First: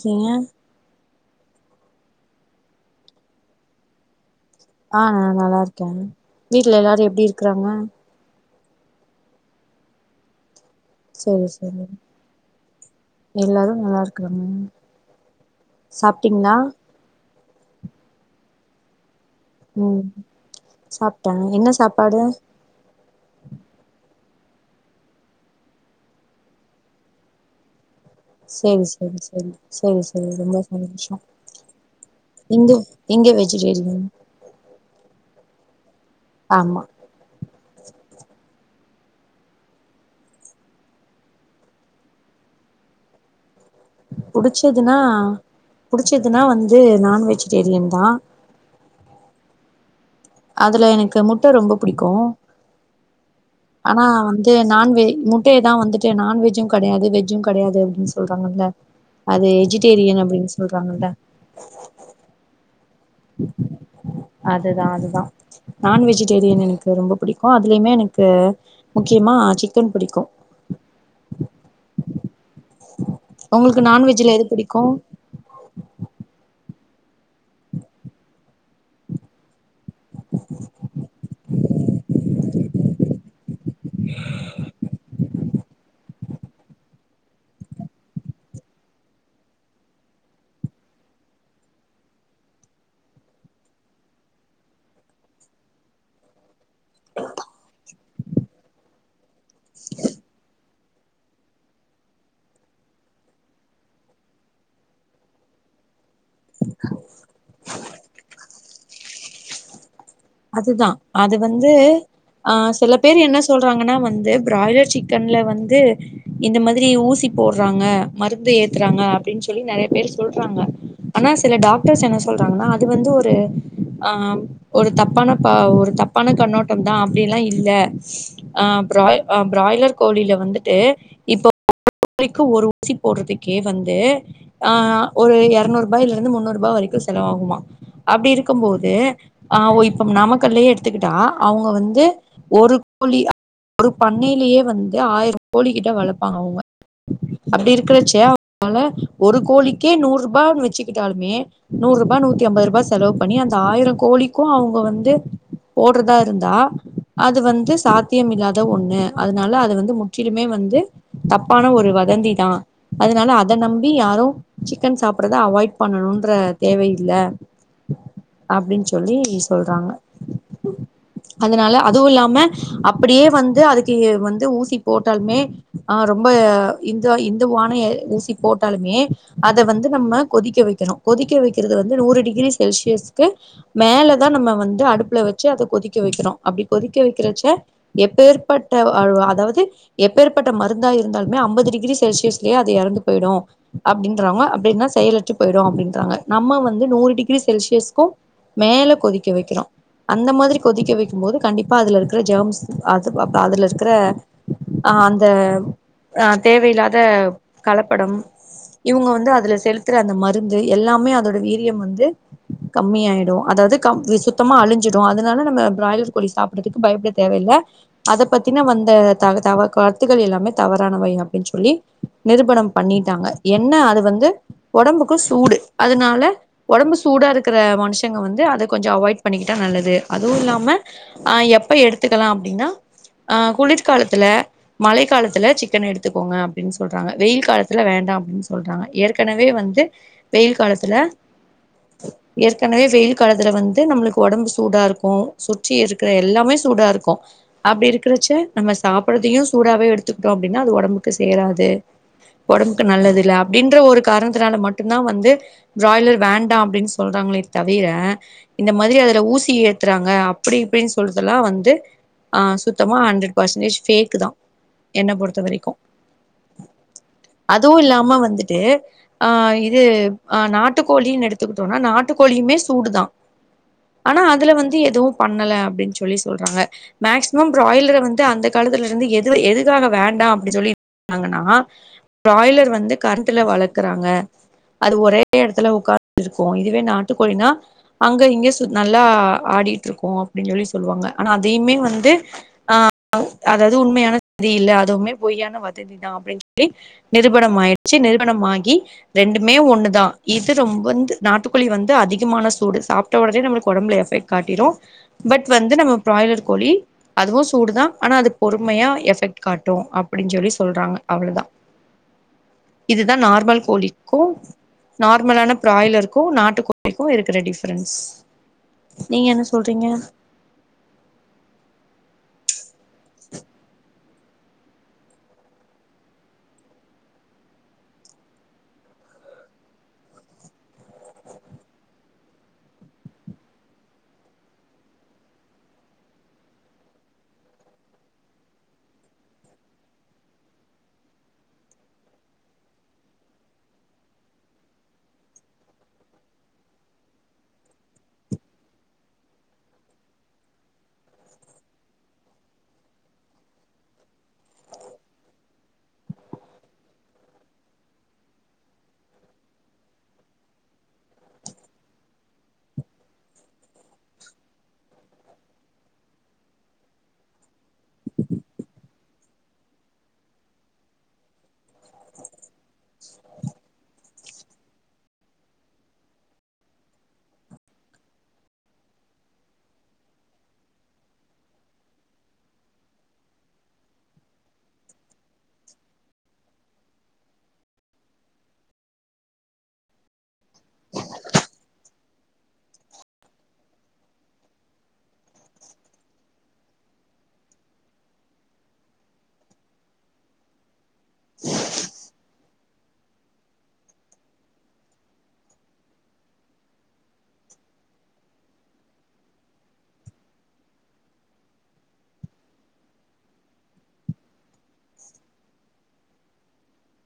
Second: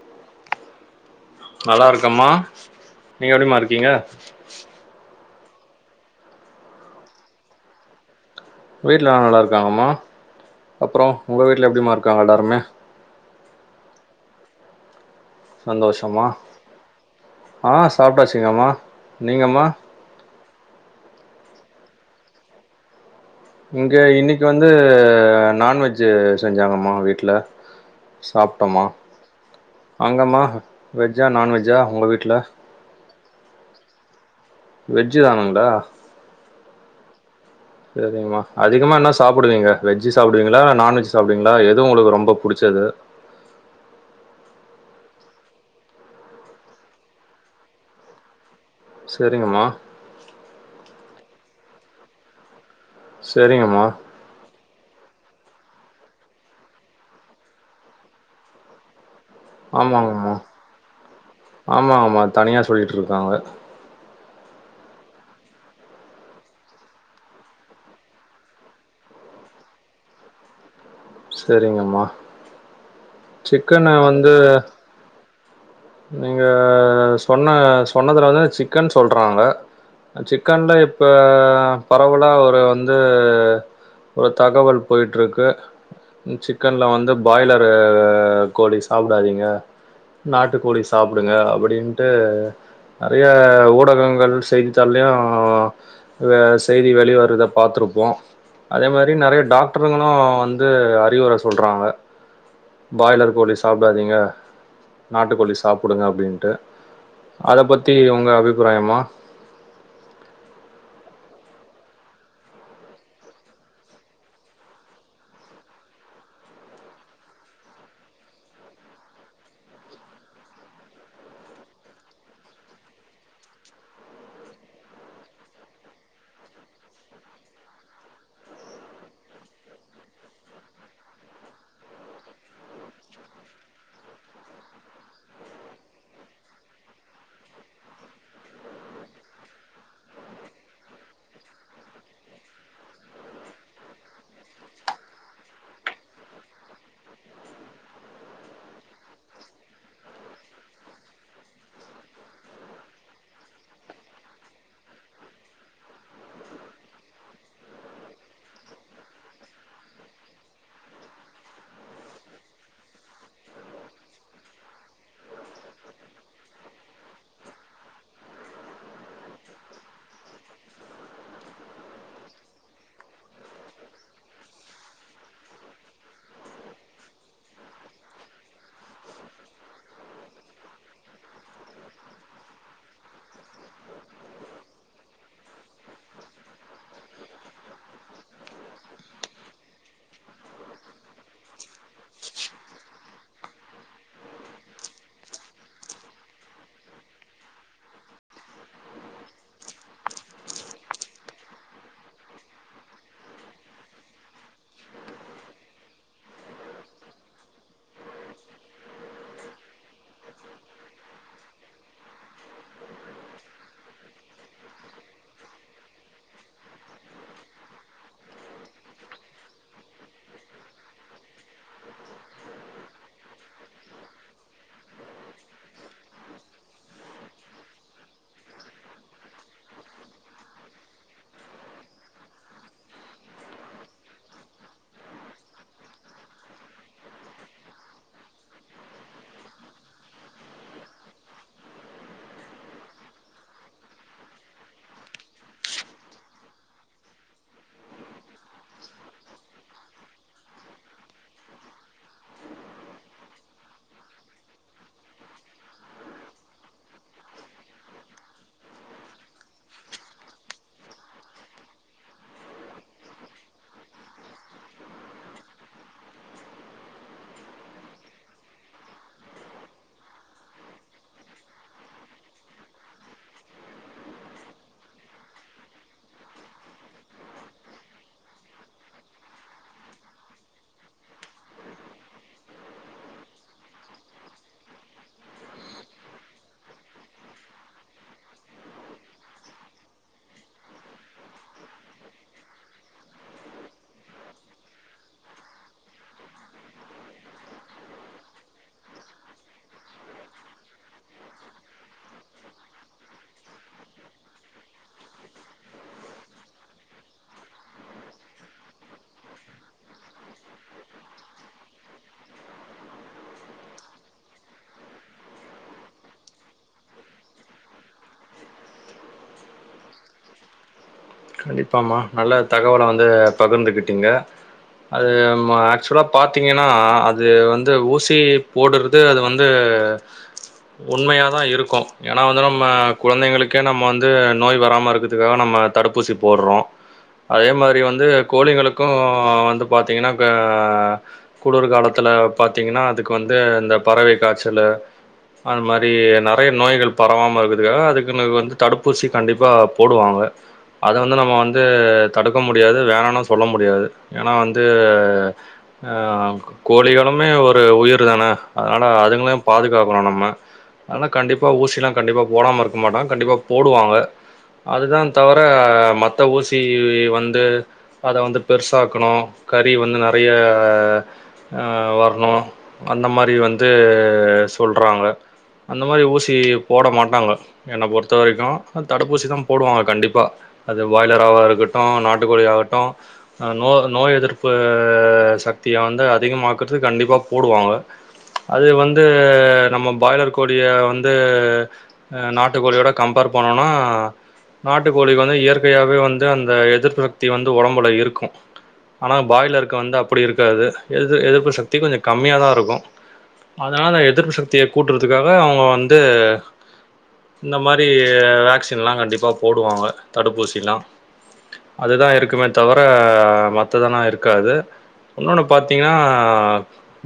கீங்க நல்லா இருக்கம்மா நீங்க எப்படிமா இருக்கீங்க ஆ நா நல்லாருக்கே வீட்ல எல்லாரு எப்டி இருக்குறாங்க வீட்லலா நல்லாருக்காங்கம்மா அப்பறோ சேரி உங்க வீட்ல சேரி எப்டிமா இருக்காங்க எல்லாருமே எல்லாரு நல்லாருக்குறாங்க சாப்ட்டீங்ண்ணா அ சாப்பிட்டாச்சுங்கம்மா நீங்கம்மா ம் சாப்ட்டே என்ன சாப்பாடு இங்க இன்னிக் வந்து நான்வெஜ்ஜி செஞ்சாங்கம்மா வீட்ல சாப்ட்டமா சேரி சேரி சேரி சேரி சேரி அங்கம்மா ரொம்ப சந்தோஷோ வெஜ்ஜா நான்வெஜ்ஜா உங்க வீட்ல இங்க இங்க வெஜிடேரியன் வெஜ்ஜி தானுங்ளா ஆமா செரிங்மா அ திகமா என்ன சாப்புடுவீங்க வெஜ்ஜி சாப்டுவீங்ளா இல்ல நான்வெஜ் சாப்டுவீங்ளா எது உங்குளுக்கு ரொம்ப புடிச்சது புடிச்சதுனா புடிச்சதுனா வந்து நான் வெஜிடேரியன் தா செரிங்கம்மா அதுல எனக்கு முட்ட ரொம்ப புடிக்கோ சரிங்கம்மா ஆனா வந்து நான்வெ மு டய தா வந்துட்டு நான்வெஜ்ஜு கெடையாது வெஜ்ஜு கெடையாது அப்டின் சொல்றாங்கல்ல அது வெஜிடேரியன் ஆமாங்கம்மா அப்டின் சொல்றாங்கல்ல காங்க அதுதா அதுதா நான்வெஜிடேரியன் எனக்கு ரொம்ப புடிக்கு அதுலயுமே எனக்கு முக்கியமா சிக்கன் புடிக்கு செரிங்கம்மா உங்களுக்கு சிக்கன வந்து நான்வெஜ்ல எது பிடிக்கு நீங்க சொன்ன சொன்னதுல வந்து சிக்கன் சொல்றாங்க சிக்கன்ல இப்போ பரவல ஒரு வந்து ஒரு தகவல் போய்ட்ருக்கு சிக்கன்ல வந்து பாய்லரு கோழி சாப்டாதீங்க நா ட்டு கோழி சாப்டுங்க அப்படின்ட்டு நெறைய ஊடகங்கள் செய்தித்தாலியு செய்தி வெளிவருற்த பாத்துருப்போ அதே மாரி ப்டின் நெறைய டாக்டருங்களு வந்து சில அறிவுர சொல்றாங்க பாய்லர் கோழி சாப்டாதீங்க நாட்டுக்கோழி சாப்புடுங்க அ அப்டின்ட்டு அத பத்தி உங்க அபிப்பிராயமா அதுதா அது வந்து அ சில பேர் என்ன சொல்றாங்கன்னா வந்து பிராய்லர் சிக்கன்ல வந்து இந்த மாதிரி ஊசி போட்றாங்க மருந்து ஏத்துறாங்க அப்டின் சொல்லி நெறைய பேரு சொல்றாங்க ஆனா சில டாக்டஸ் என்ன சொல்றாங்கனா அது வந்து ஒரு அ ஒரு தப் பான ஒரு தப்பான கண்ணோட்டோந்தா அப்டியெல்லா இல்ல அ [unintelligible] அ பிராய்லர் கோழில வந்துட்டு இப்போ கோழிக்கு ஒரு ஊசி போட்றதுக்கே வந்து அ ஒரு எர்நூருபாய்லருந்து முன்னூருபா வரைக்கு செலவாகுமா அப்டி இருக்கும் போது அ ஒ இப் ம் நாமக்கல்லயே எடுத்துக்கிட்டா அவுங்க வந்து ஒரு கோழி ஒரு பண்ணைலியே வந்து ஆயிரோ கோழி கிட்ட வளப்பாங்க அவுங்க அப்டி இருக்கிறச்ச [inaudible] னால ஒரு கோழிக்கே நூறுபான் வெச்சுக்கிட்டாலுமே நூறுபா நூத்தி ஐம்பதுருபா செலவு பண்ணி அந்த ஆயிரோ கோழிக்கு அவுங்க வந் ந்து போட்றதா இருந்தா அது வந்து சாத்தியம் இல்லாத ஒண்ணு அதனால அது வந்து முற்றிலுமே வந்து தப்பான ஒரு வதந்தி தா அதனால அத நம்பி யாரு சிக்கன் சாப்ட்றத அவாய்ட் பண்ணணுன்ற தேவையில்ல அப்டின் சொல்லி சொல்றாங்க அதனால அதுவு இல்லாம அப்படியே வந்து அதுக்கு வந்து ஊசி போட்டால்மே அ ரொம்ப இந்து இந்துவான அ ஊசி போட்டாலுமே அத வந்து நம்ம கொதிக்க வைக்கணு கொதிக்க வைக்கிறது வந்து நூறு டிகிரி செல்சியஸ்க்கு மேலதா நம்ம வந் து அடுப்பல வெச்சு அத கொதிக்க வைக்கிறோ அப்டி கொதிக்க வைக்கறச்ச எப்பேற்பட்ட அதாவ் அதாவ்து எப்பேற்பட்ட மருந்தா இருந்தாலுமே அம்பது டிகிரி செல்சியஸ்ல்யே அது எறந்து போய்டு அப்டின்றாங்க அப்டின்னா அது செயலற்று போய்டோ அப்டின்றாங்க நம்ம வந்து நூறு டிகிரி செல்சியஸ்கோ மேல கொதிக்க வெக்கிறோ அந்த மாதிரி கொதிக்க வெக்கும் போது கண்டிப்பா அதுல இருக்கற ஜம்ஸ் அது அப் அதுல இருக்கிற அ அந்த அ தேவையில்லாத கலப்படம் இவுங்க வந்து அதுல செலுத்துற அந்த மருந்து எல்லாமே அதோட வீரியம் வந்து கம்மியாயிடு அதாவ்து கம் [unintelligible] த்தமா அழிஞ்சிடு அதனால நம்ம பிராய்லர் கோழி சாப்பிட்றதுக்கு பயப்ட தேவயில்ல அத பத்தினா வந்த த த வ கருத்துகள் எல்லாமே தவறானவை அப்டின் சொல்லி நிருபணம் பண்ணிட்டாங்க என்ன அது வந்து ஒடம்புக்கு‌ சூடு அதனால ஒடம்பு சூடா இருக்கிற மனுஷங்க வந்து அத கொஞ்சோ அவாய்ட் பண்ணிக்கிட்டா நல்லது அதுவு இல்லாம அ எப்ப எடுத்துக்கலா அப்டினா அ குளிர்காலத்துல மழை காலத்துல சிக்கனை எடுத்துக்கோங்க அப்டின் சொல்றாங்க வெயில் காலத்துல வேண்டா அப்டின் சொல்றாங்க ஏற்கனவே வந்து வெயில் காலத்துல ஏற்கனவே வெயில் காலத்துல வந்து நம்ப்ளுக் ஒடம்பு சூடா இருக்கோ சுற்றி இருக்கிற எல்லாமே சூடா இருக்கோ அப்டி இருக்கறச்ச நம்ம சாப்பற்தியு சூடாவே எடுத்துக்கிட்டோ அப்டினா அது ஒடம்புக்கு சேராது ஒடம்புக்கு நல்லது இல்ல அப்டின்ற ஒரு கார்ணத்துனால மட்டுந்தா வந்து பிராய்லர் வேண்டா அப்டின் சொல்றாங்களே தவிர இந்த மாதிரி அது ஊசி ஏத்துறாங்க அப்டி இப்டின் சொல்றதுல்லா வந்து அ சுத்தமா ஹண்ரட் பேசன்டேஜ் ஃபேக்கு தா என்ன பொறுத்த வரைக்கு அதுவு இல்லாம வந்துட்டு அ இது அ நாட்டுக்கோழின்னு எடுத்துக்கிட்டோனா நாட்டுக்கோழியுமே சூடுதா ஆனா அதுல வந்து எதுவு பண்ணல அப்டின் சொல்லி சொல்றாங்க மேக்சிமம் பிராய்லர வந்து அந்த காலத்துல இருந்து எது எதுக்காக வேண்டா அப்டின் சொல்லி [inaudible] ன்னாங்கன்னா பிராய்லர் வந்து கரண்ட்ல வளர்க்கறாங்க அது ஒரே எடத்துல உக்கார்துருக்கோ இதுவே நாட்டுக்கோழினா அங்க இங்க சுத் நல்லா ஆடிட்ருக்கோ அப்டின்னு சொல்லி சொல்லுவாங்க ஆனா அதையுமே வந்து ஆ அதாவது உண்மையானது இல்ல அதுவுமே பொய்யான வதந்தி தா அப்டின்னு சொல்லி நிருபண ஆயிடுச்சு நிருபண ஆயி ரெண்டுமே ஒண்ணுதா இது ரொம்ப வந்து நாட்டுக்குழி வந்து அதிகமான சூடு சாப்ட்ட ஒட நமக்கு ஒடம்பில எஃபெக்ட் காட்டிரு பட் வந்து நம்ம பிராய்லர் கோழி அதுவு சூடுதா ஆனா அது பொறுமையா எஃபெக்ட் காட்டு அப்டின் சொல்லி சொல்றாங்க அவ்ளோதா இதுதா நார்மல் கோழிக்கு நார்மலான பிராய்லர்க்கு நாட்டுக்கோழிக்கு இருக்குற டி ப்பரன்ஸ் நீங்க என்ன சொல்றீங்க கண்டிப்பாமா நல்ல தகவல வந் து பகிர்ந்துக்கிட்டிங்க அது ஆக்சுவலா பாத்தீங்கன்னா அது வந்து ஊசி போடுறது அது வந்து உண்மையாதா இருக்கு ஏன்னா வந்து நம்ம குழந்தைங்களுக்கே நம்ம வந்து நோய் வராம இருக்கிறதுக்காக நம்ம தடுப்பூசி போடுறோ அதே மாரி வந்து கோழிங்களுக்கு வந்து பாத்தீங்கன்னா கா குளுர் காலத்தில பாத்தீங்கன்னா அதுக்கு வந்து இந்த பறவை காய்ச்சலு அந்த மாரி நெறைய நோய்கள் பரவாமல் இருக்கிறதுக்காக அதுக்குனு வந்து தடுப்பூசி கண்டிப்பா போடுவாங்க அத வந்து நம்ம வந்து தடுக்க முடியாது வேணானு சொல்ல முடியாது ஏன்னா வந்து அ கோழிகளுமே ஒரு உயிர் தான அதனால அதுங்களையு பாதுகாக்கணு நம்ம அதனால கண்டிப்பா ஊசியல்லா கண்டிப்பா போடாம இருக்க மாட்டோ கண்டிப்பா போடுவாங்க அதுதா தவ ர மத்த ஊசி வந்து அத வந்து பெருசாக்கணு கறி வந்து நெறைய அ வரணு அந்த மாரி வந்து சொல்கிறாங்க அந்த மாரி ஊசி போட மாட்டாங்க என்ன பொறுத்த வரைக்கு தடுப்பூசி தா போடுவாங்க கண்டிப் ப்ப அது பாய்லராக இருக்கட்டு நாட்டுக்கோழியாகட்டு நோ நோய் எதிர்ப்பு சக்திய வந்து அதிகமாக்குறிறது கண்டிப்பாக போடுவாங்க அது வந்து நம்ம பாய்லர் கோழிய வந்து நாட்டுக்கோழியோட கம்பேர் பண்ணோனா நாட் ட்டு கோழிக்கு வந்து இயற்கையாவே வந்து அந்த எதிர்ப்புசக்தி வந்து ஒடம்பல இருக்கு ஆனா பாய்லருக்கு வந்து அப்டி இருக்காது எதிர் எத்ப்பு ச்தி கொஞ்சகம்மியா தா இருக் க்கு அதனால எதிர்ப்பு சக்திய கூட்டுறதுக்காக அவங்க வந்து இந்த மாரி அ வேக்சின்ல்லா கண்டிப்பா போடுவாங்க தடுப்பூசிலா அதுதா இருக்குமே தவிர மத்ததல்லா இருக்காது இன்னொன்னு பாத்தீங்கன்னா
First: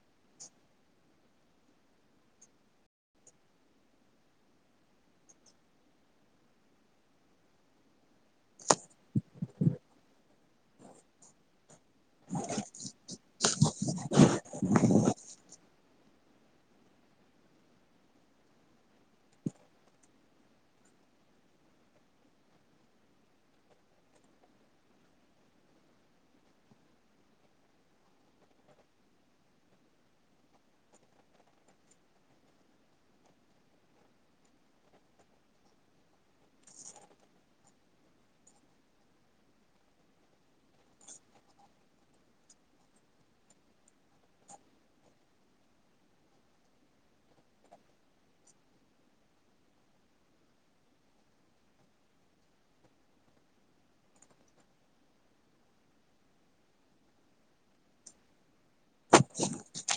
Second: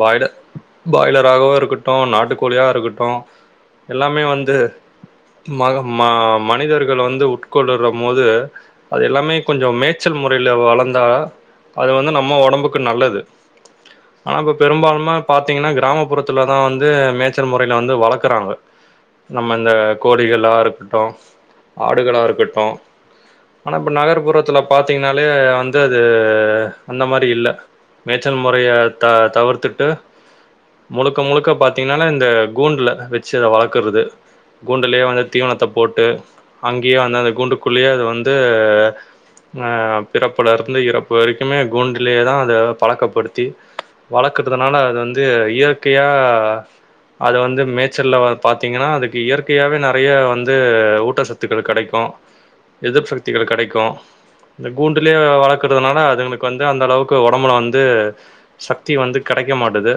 பாயில பாயிலராகவு இருக்கட்டு நாட்டுக்கோழியா இருக்கட்டு எல்லாமே வந்து மக மா மனிதர் கள் வந்து உட்கொள்ளறம் போது அது எல்லாமே கொஞ்ச மேய்ச்சல் முறையில வளந்தா அது வந்து நம்ம ஒடம்புக்கு நல்லது ஆனா இப்ப பெரும்பாலும்ம பாத்தீங்கன்னா கிராமப்புறத்துலதா வந்து மேச்சல் முறையில வந்து வளக்குறாங்க நம்ம இந்த கோழிகளா இருக்கட்டு ஆடுகளா இருக்கட்டு ஆனா இப்ப நகர்ப்புறத்துல பாத்தீங்கன்னாலே வந்து அது அந்த மாரி இல்ல மேச்சல் முறைய த தவிர்த்துட்டு முழுக்க முழுக்க பாத்தீங்கன்னாலே இந்த கூண்டுல வச்சு அத வளக்கறது கூண்டுலயே வந்து தீவனத்த போட்டு அங்கேயு அந்த கூண்டுக்குள்ளேயே அது வந்து ஆ பிறப்புல இருந்து இறப்பு வரைக்குமே கூண்டுலயே தா அத பழக்கப்படுத்தி வளக்கறதுனால அது வந்து இயற்கையா அது வந்து மேச்சல்ல பாத்தீங்கன்னா அதுக்கு இயற்கையாவே நெறைய வந்து ஊட்டச்சத் துக்கள் கெடைக்கு எதிர்பு சக்திகள் கெடைக்கு இந்த கூண்டுலயே வளக்குறதுனால அதுங்களுக்கு வந்து அந்த அளவுக்கு ஒடம்புல வந்து சக்தி வந்து கெடைக்க மாட்டுது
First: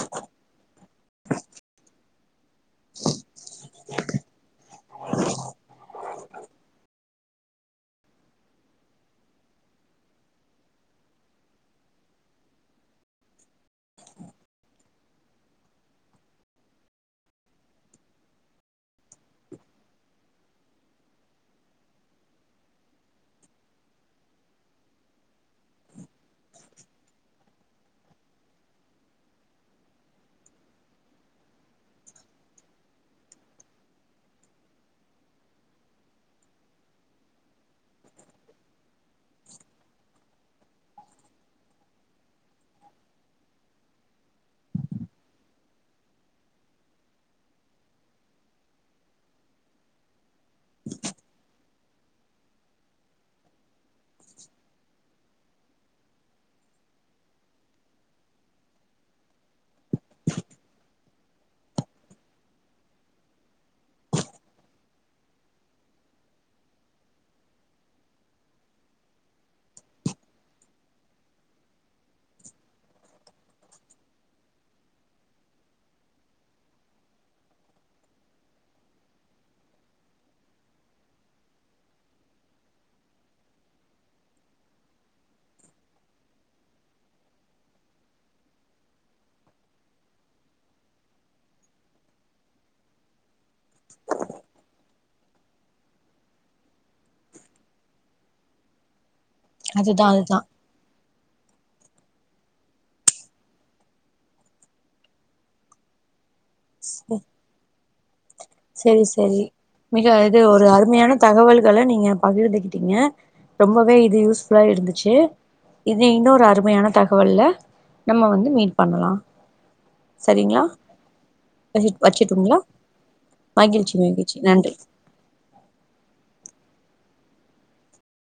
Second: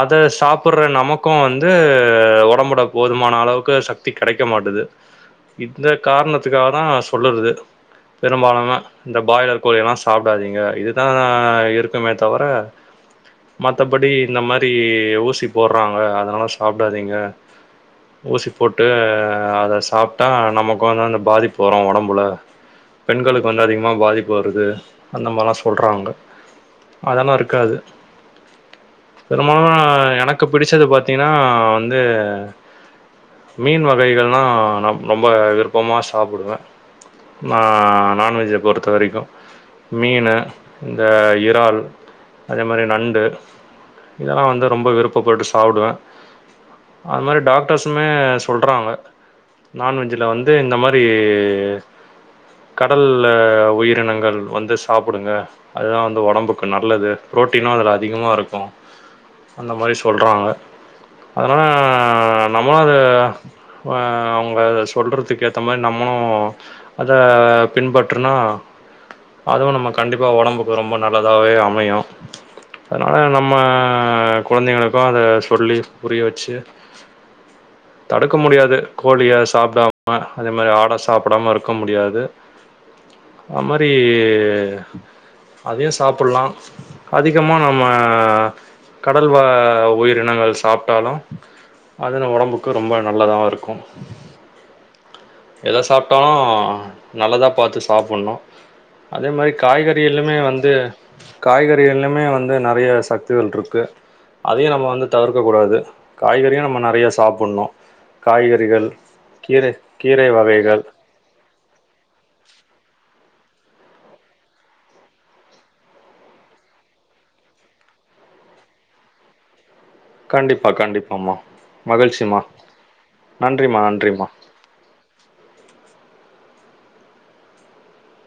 அத சாப்பு அப்பற நமக்கு வந்து ஒடம்போட போதுமான அளவுக் கு சக்தி கெடைக்க மாட்டுது இந்த காரணத்துக்காக தா சொல்லறது பெரும்பாலு இந்த பிராய்லர் கோழியெல்லா சாப்டாதீங்க இதுதா இருக்குமே தவர மத்தபடி இந்த மாரி ஊசி போட்றாங்க அதனால சாப்டாதீங்க ஊசி போட்டு அத சாப் ட்டா நமக்கு வந்து அந்த பாதிப்பு வரும் ஒடம்புல பெண்களுக்கு வந்து அதிகமாக பாதிப்பு வருது அந்த மாதிரிலா சொல்றாங்க அதெல்லா இருக்காது பெரும்பாலு எனக்கு பிடிச்சது பாத்தீங்கன்னா வந்து மீன் வகைகள்லா ந ரொம்ப விருப்பமா சாப்டுவே நா நான்வெஜை பொறுத்த வரைக்கு மீன்னு இந்த இறால் அதே மாதிரி நண்டு இதெல்லா வந்து ரொம்ப விருப்பப்பட்டு சாப்டுவே அது மாரி டாக்டர்ஸுமே சொல்றாங்க நான்வெஜ்ல வந்து இந்த மாரி கடல்ல உயிரினங்கள் வந்து சாப்டுங்க அதுதா வந்து ஒடம்புக்கு நல்லது பு்ரோட்டீனு அதுல அதிகமா இருக்கு அந்த மாரி சொல்றாங்க அதனா நம்ம அது க சொல்றதுக்கு ஏத்த மாரி நம்மளு அத பின்பற்றுனா அதுவு நம்ம கண்டிப்பா ஒடம்புக்கு ரொம்ப நல்லதாவே அமையு அதனால நம்ம குழந்தைங்களுக்கு அதை சொல்லி புரிய வச்சு தடுக்க முடியாது கோழிய சாப்பிடாம அதே மாரி ஆட சாப்டாம இருக்க முடியாது அது மாரி அதையு சாப்புல்லா அதிகமாக நம்ம கடல்வாழ் உயிரினங்கள் சாப்ட்டாலு அதில் ஒடம்புக்கு ரொம்ப நல்லத இருக் எத சாப்பிட்டாலு நல்லதா பாத்து சாப்பணு அதே மாரி அதுதா காய்கறிகலுமே அதுதா வந்து காய்கறிகலுமே வந்து நெறைய சக்திகள் இருக்கு அதையு நம்ம வந்து தவிர்க்க கூடாது காய்கறியு நம்ம நெறைய சாப்பணு காய்கறிகள் செரி செரி கீரை மிக இது ஒரு வகைகள் அருமையான தகவல்கள நீங்க பகிர்ந்துக்கிட்டீங்க ரொம்பவே இது யூஸ்புல்லா இருந்துச்சு இது இன்னு ஒரு அருமையான தகவல்ல நம்ம வந்து மீட் பண்ணலா சரிங்களா கண்டிப்பா கண்டிப்பமா வச் மகிழ்ச்சிமா வச்சுட்டுங்களா நன்றிமா மகிழ்ச்சி நன்றிமா மகிழ்ச்சி நன்றி